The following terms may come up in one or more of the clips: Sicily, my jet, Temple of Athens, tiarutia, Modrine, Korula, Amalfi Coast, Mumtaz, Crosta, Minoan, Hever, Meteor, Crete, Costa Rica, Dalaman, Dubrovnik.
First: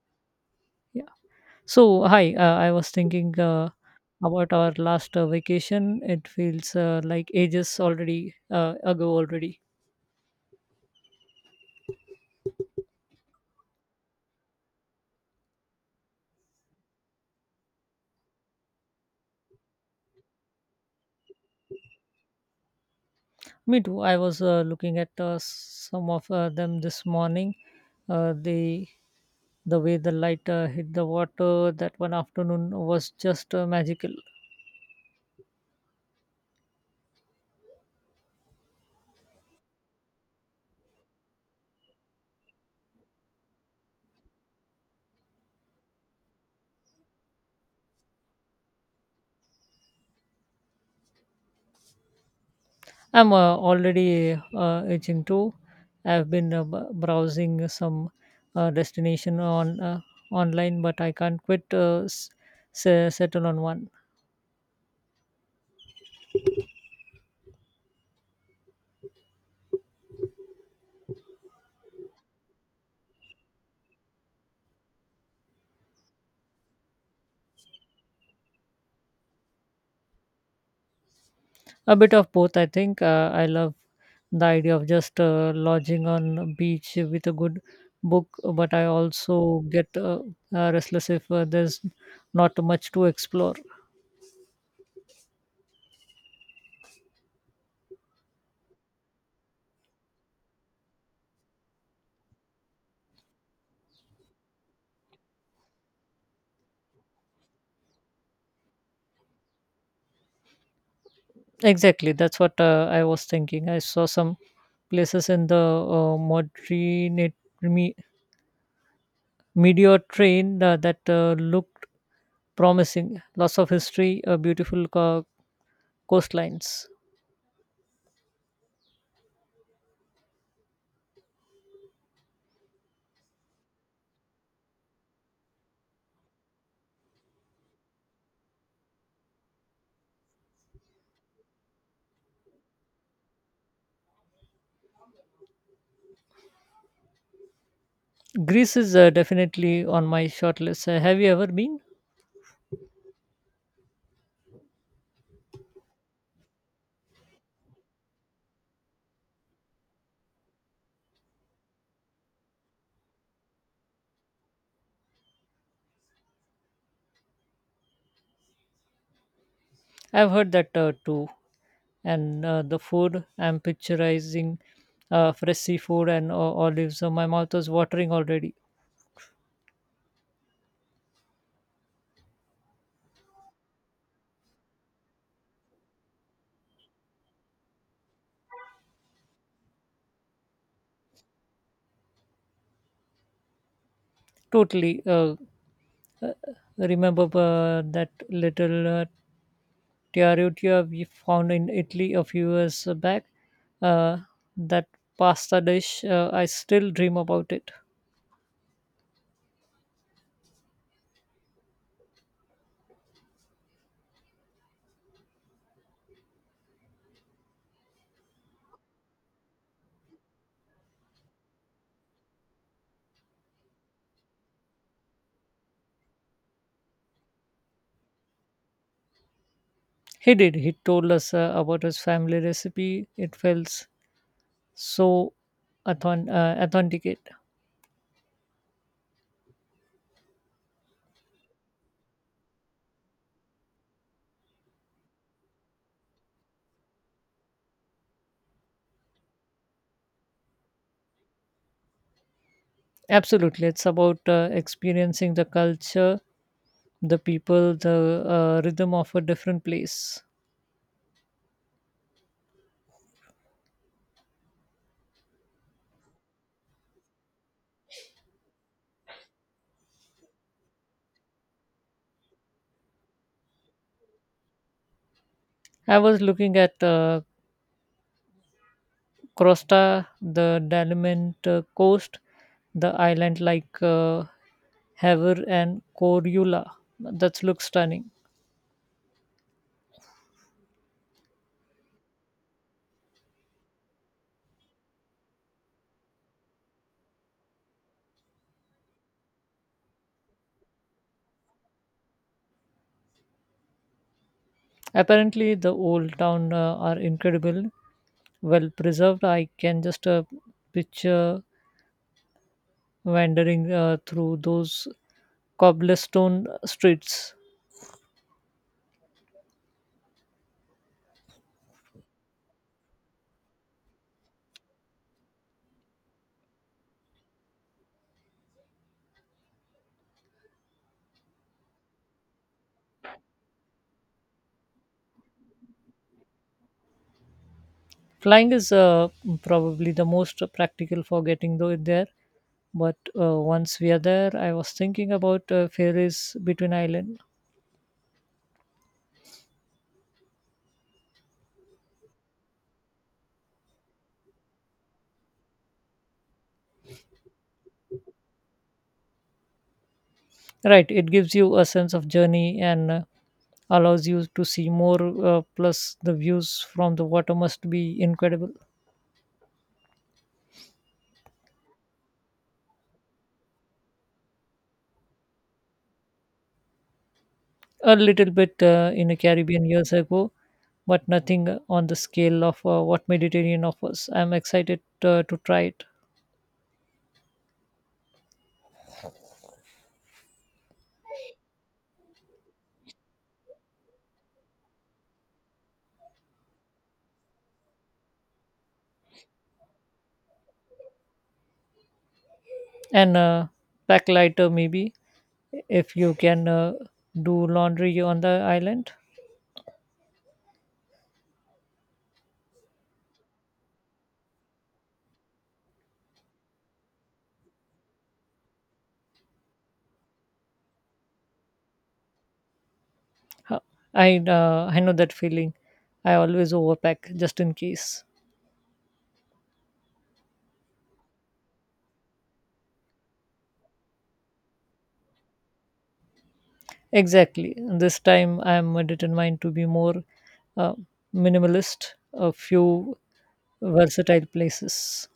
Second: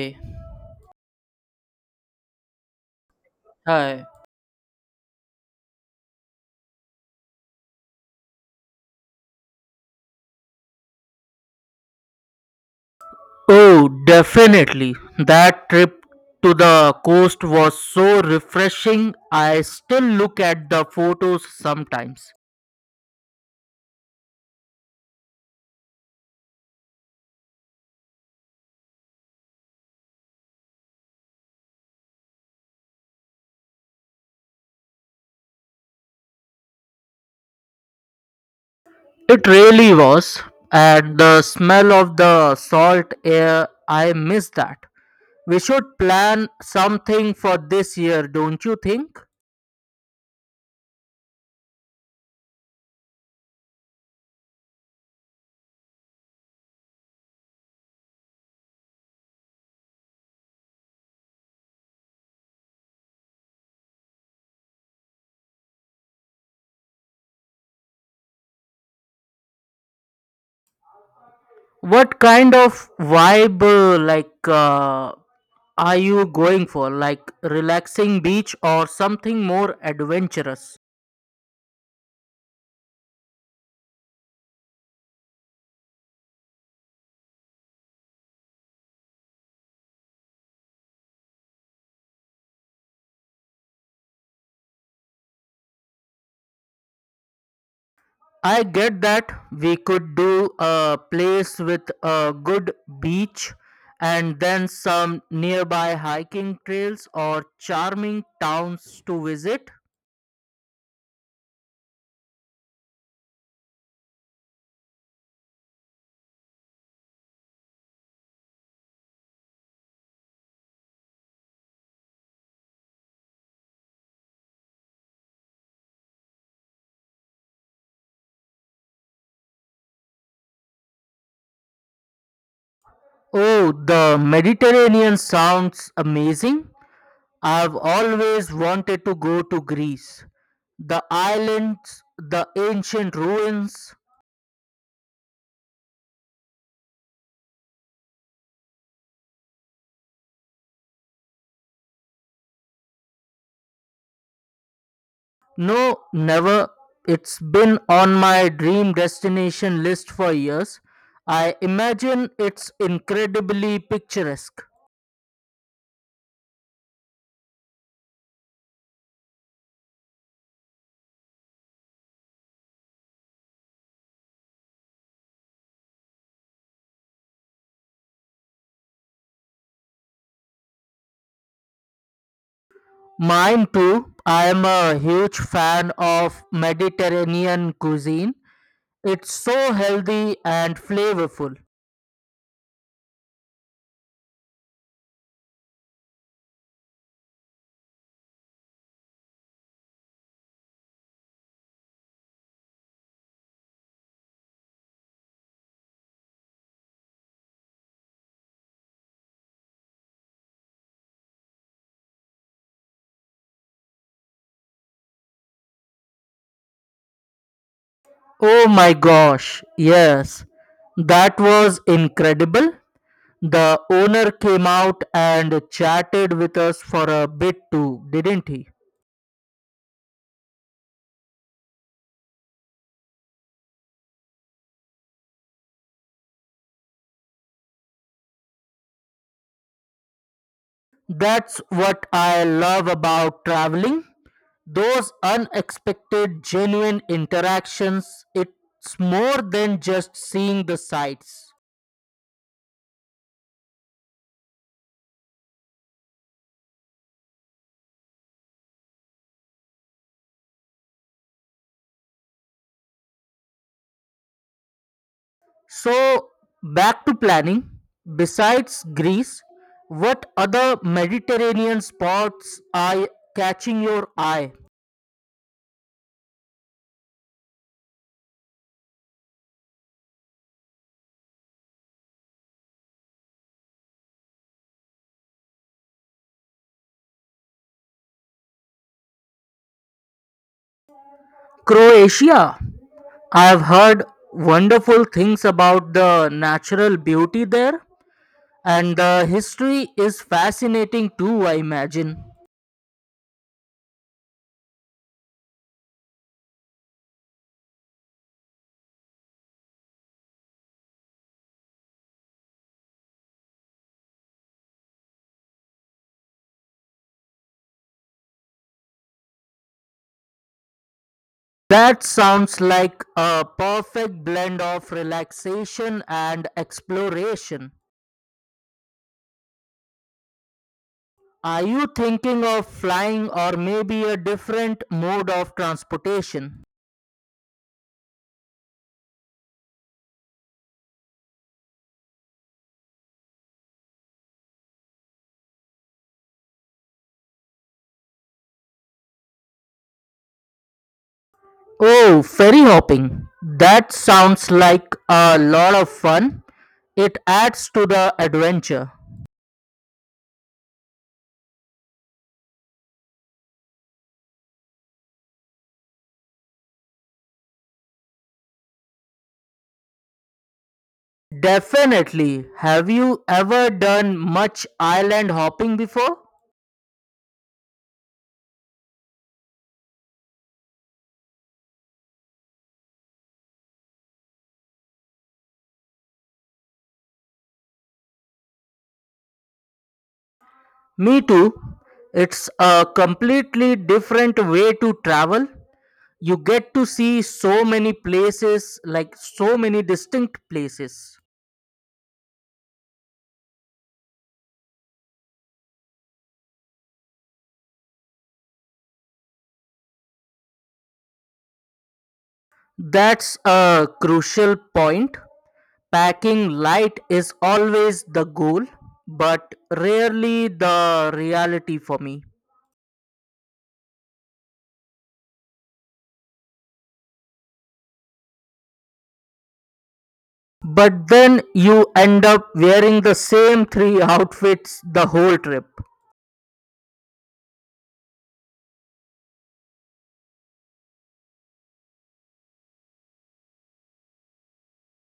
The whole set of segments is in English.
Hey, Yeah. So, hi, I was thinking hi. about our last vacation. It feels like ages already ago already. Oh, definitely. That trip to the coast was so refreshing. I still look at the photos sometimes. Me too. I was looking at some of them this morning. Uh, the the way the light hit the water that one afternoon was just magical. It really was. And the smell of the salt air, I miss that. We should plan something for this year, don't you think? I'm already itching too. I've been browsing some destination on online, but I can't quit settle on one. What kind of vibe, uh, are you going for? Like relaxing beach or something more adventurous? A bit of both, I think. I love the idea of just lodging on a beach with a good book, but I also get restless if there's not much to explore. I get that we could do a place with a good beach and then some nearby hiking trails or charming towns to visit. Exactly, that's what I was thinking. I saw some places in the Modrine, me, Meteor train that looked promising. Lots of history, beautiful coastlines. Oh, the Mediterranean sounds amazing. I've always wanted to go to Greece. The islands, the ancient ruins. Greece is definitely on my short list. Have you ever been? No, never. It's been on my dream destination list for years. I imagine it's incredibly picturesque. I've heard that too. And the food, I'm picturizing fresh seafood and olives. So my mouth is watering already. Mine too. I am a huge fan of Mediterranean cuisine. It's so healthy and flavorful. Totally. Uh, Remember that little tiarutia we found in Italy a few years back. Uh, that pasta dish, I still dream about it. Oh my gosh, yes. That was incredible. The owner came out and chatted with us for a bit too, didn't he? He did. He told us about his family recipe. It felt so authentic. That's what I love about traveling. Those unexpected, genuine interactions. It's more than just seeing the sights. Absolutely. It's about experiencing the culture, the people, the rhythm of a different place. So, back to planning. Besides Greece, what other Mediterranean spots are catching your eye? I was looking at Crosta, the Dalaman coast, the island like Hever and Korula. That looks stunning. Croatia. I have heard wonderful things about the natural beauty there, and the history is fascinating too, I imagine. Apparently, the old town are incredible, well preserved. I can just picture wandering through those cobblestone streets. That sounds like a perfect blend of relaxation and exploration. Are you thinking of flying or maybe a different mode of transportation? Flying is probably the most practical for getting there. But once we are there, I was thinking about ferries between island. Oh, ferry hopping. That sounds like a lot of fun. It adds to the adventure. Right, it gives you a sense of journey and allows you to see more. Plus, the views from the water must be incredible. Definitely. Have you ever done much island hopping before? A little bit in the Caribbean years ago, but nothing on the scale of what Mediterranean offers. I'm excited to try it Me too. It's a completely different way to travel. You get to see so many places, like so many distinct places. and pack lighter maybe if you can do laundry on the island. That's a crucial point. Packing light is always the goal, but rarely the reality for me. Huh, I know that feeling. I always overpack just in case. But then you end up wearing the same three outfits the whole trip. Exactly. This time I am determined to be more uh, minimalist. A few versatile places.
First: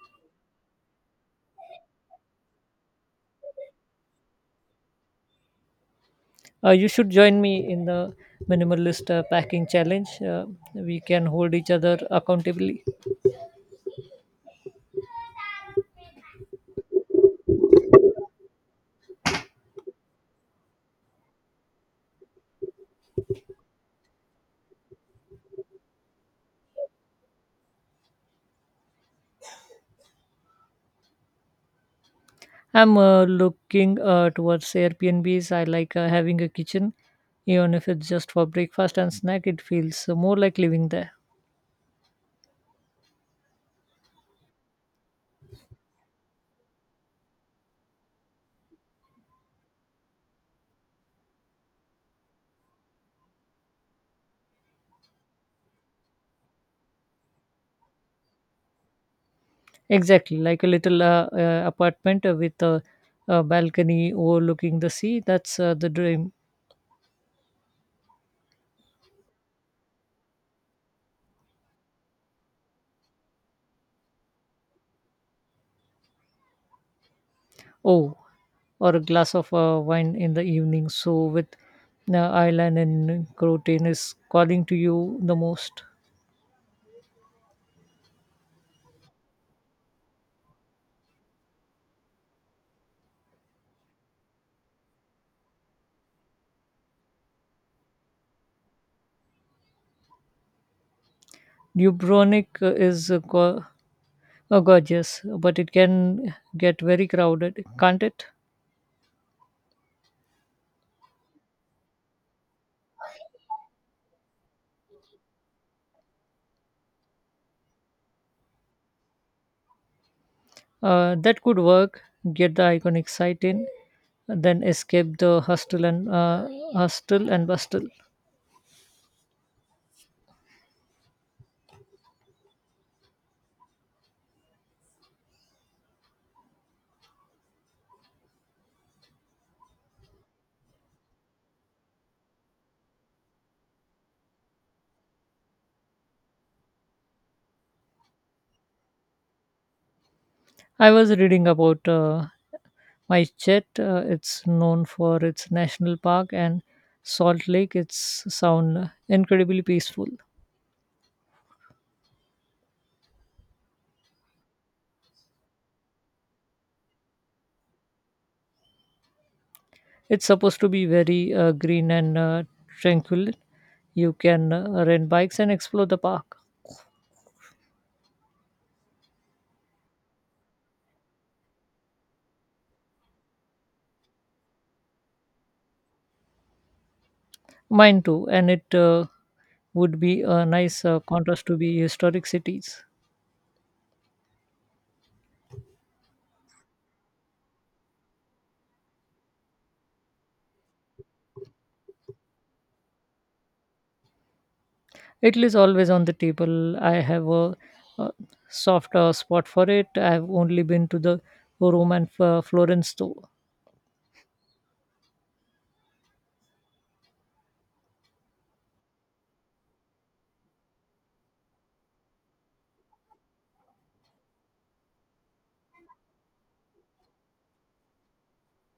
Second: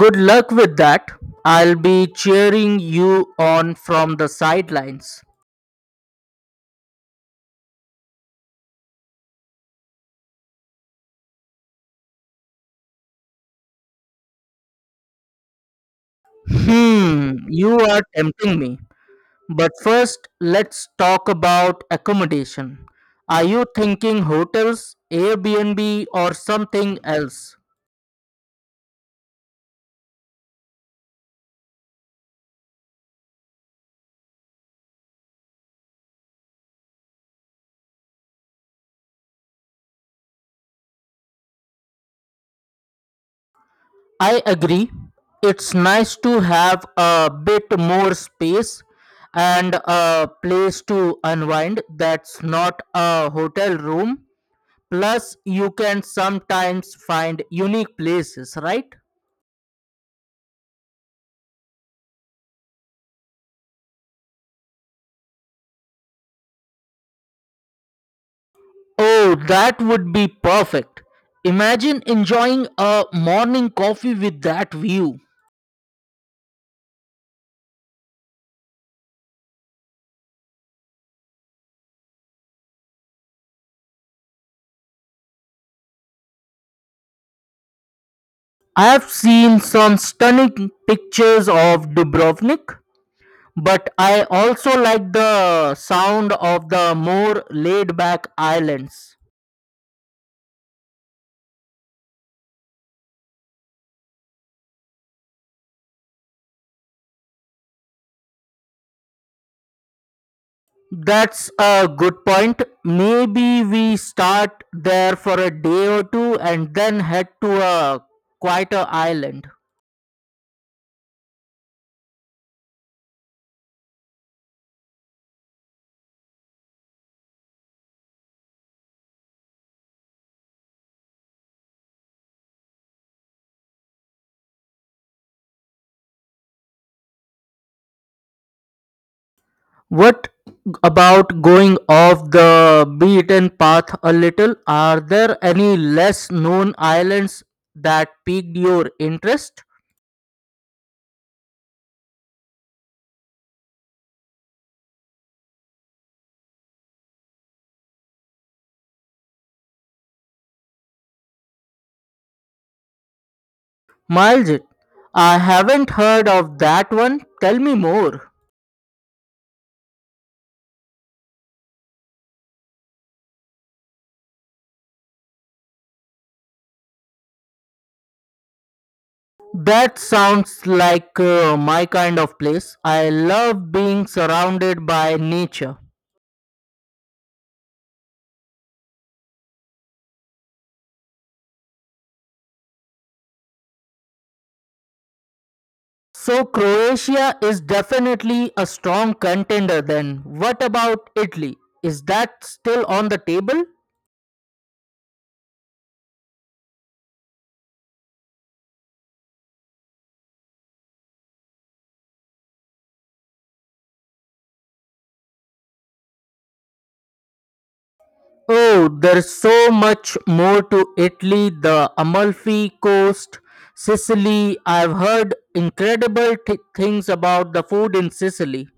Good luck with that. I'll be cheering you on from the sidelines. You should join me in the minimalist packing challenge. We can hold each other accountable. Hmm, you are tempting me. But first, let's talk about accommodation. Are you thinking hotels, Airbnb, or something else? I'm looking towards Airbnbs. I like having a kitchen, even if it's just for breakfast and snack. It feels more like living there. I agree. It's nice to have a bit more space and a place to unwind that's not a hotel room. Plus, you can sometimes find unique places, right? Exactly, like a little apartment with a balcony overlooking the sea. That's the dream. Oh, that would be perfect. Imagine enjoying a morning coffee with that view. Oh, or a glass of wine in the evening. So with Ireland and Croatian is calling to you the most. I have seen some stunning pictures of Dubrovnik, but I also like the sound of the more laid back islands. Dubrovnik is gorgeous, but it can get very crowded, can't it? That's a good point. Maybe we start there for a day or two and then head to a quieter island. That could work. Get the iconic sight in, then escape the hustle and bustle. What about going off the beaten path a little? Are there any less known islands that piqued your interest? I was reading about my jet. It's known for its national park and Salt Lake. It's sound incredibly peaceful. Miles, I haven't heard of that one. Tell me more. It's supposed to be very green and tranquil. You can rent bikes and explore the park. That sounds like my kind of place. I love being surrounded by nature. Mine too, and it would be a nice contrast to be historic cities. So, Croatia is definitely a strong contender then. What about Italy? Is that still on the table? Italy is always on the table. I have a soft spot for it. I've only been to the Rome and Florence though. Oh, there's so much more to Italy, the Amalfi Coast, Sicily. I've heard incredible things about the food in Sicily.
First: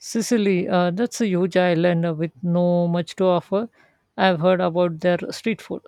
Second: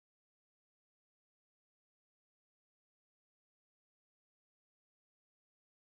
Sicily, that's a huge island with no much to offer. I've heard about their street food.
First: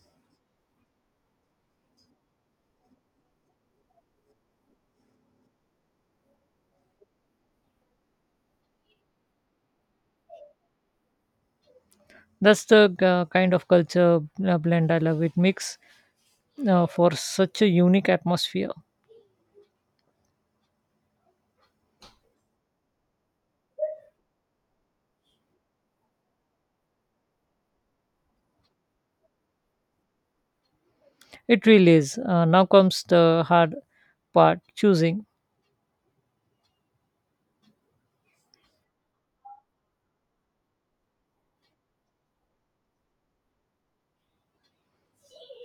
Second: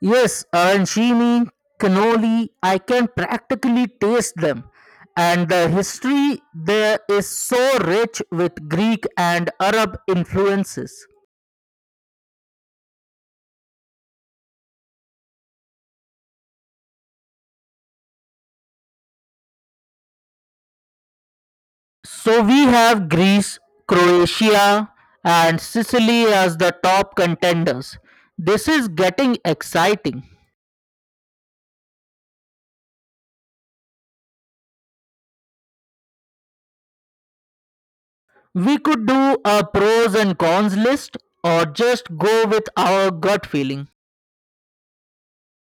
Yes, arancini, cannoli, I can practically taste them. And the history there is so rich with Greek and Arab influences. That's the kind of culture blend I love. It makes for such a unique atmosphere. So we have Greece, Croatia, and Sicily as the top contenders. This is getting exciting. It really is. Now comes the hard part choosing. We could do a pros and cons list or just go with our gut feeling.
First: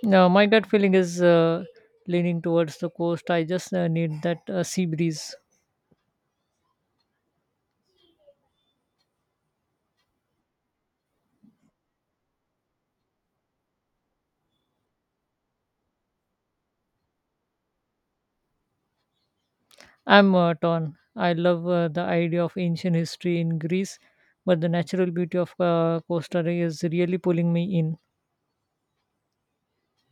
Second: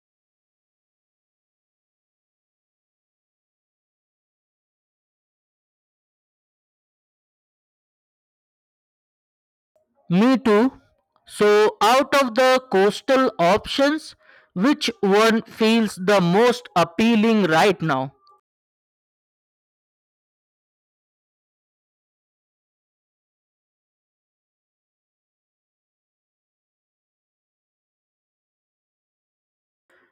Now, my gut feeling is leaning towards the coast. I just need that sea breeze. Me too. So, out of the coastal options, which one feels the most appealing right now? I'm torn. I love the idea of ancient history in Greece, but the natural beauty of Costa Rica is really pulling me in.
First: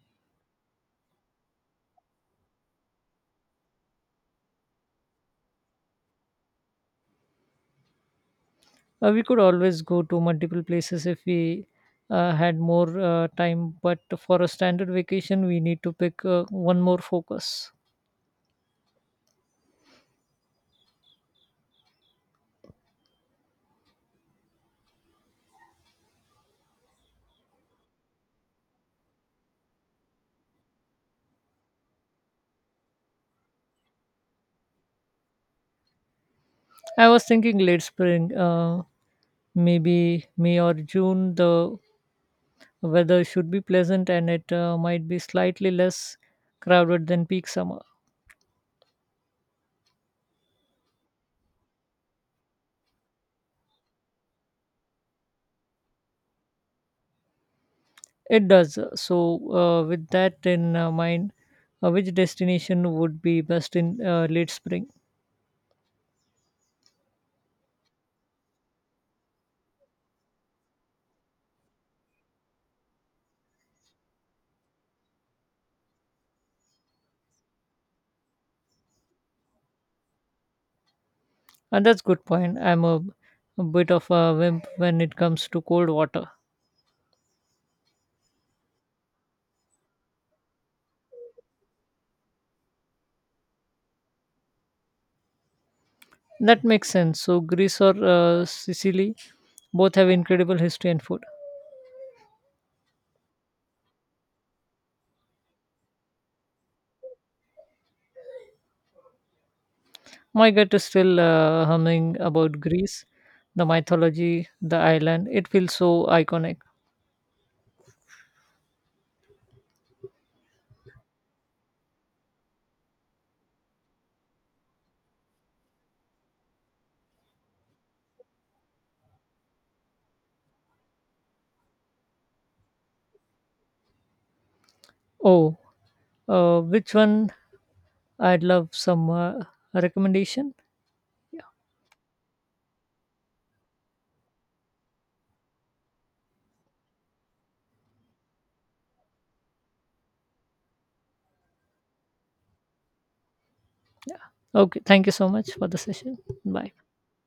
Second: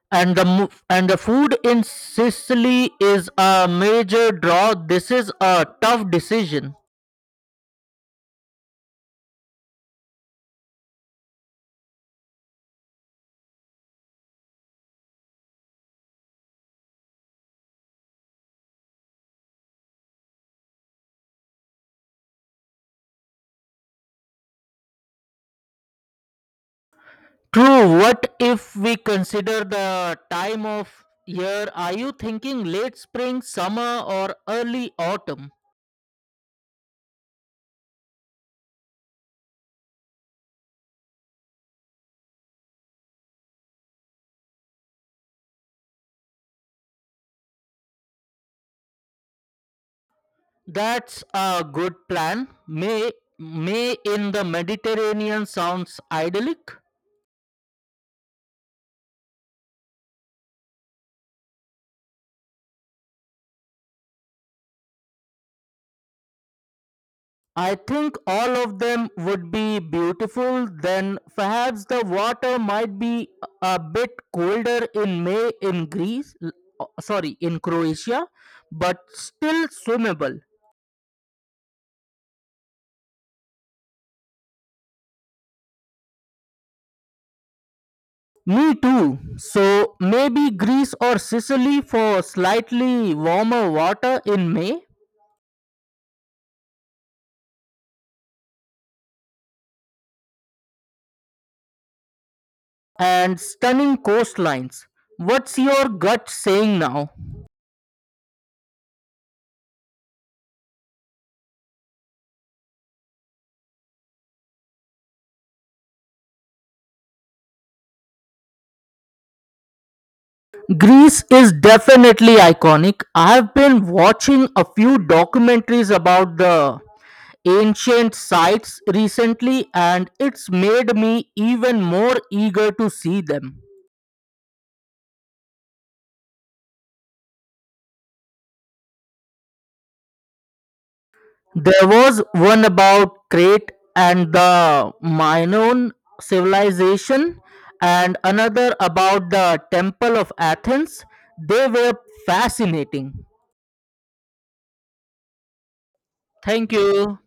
And the food in Sicily is a major draw. This is a tough decision. We could always go to multiple places if we had more time, but for a standard vacation, we need to pick one more focus. True. What if we consider the time of year? Are you thinking late spring, summer, or early autumn? I was thinking late spring, maybe May or June. The weather should be pleasant and it might be slightly less crowded than peak summer. That's a good plan. May in the Mediterranean sounds idyllic. It does. So, with that in mind, which destination would be best in late spring? I think all of them would be beautiful. Then perhaps the water might be a bit colder in May in Greece, sorry, in Croatia, but still swimmable. And that's good point. I'm a bit of a wimp when it comes to cold water. Me too. So maybe Greece or Sicily for slightly warmer water in May, That makes sense. So, Greece or Sicily both have incredible history and food. and stunning coastlines. What's your gut saying now? My gut is still humming about Greece, the mythology, the island. It feels so iconic. Greece is definitely iconic. I've been watching a few documentaries about the ancient sites recently, and it's made me even more eager to see them. Oh, which one? I'd love some recommendation. There was one about Crete and the Minoan civilization, and another about the Temple of Athens. They were fascinating. Okay, thank you so much for the session. Bye. Thank you.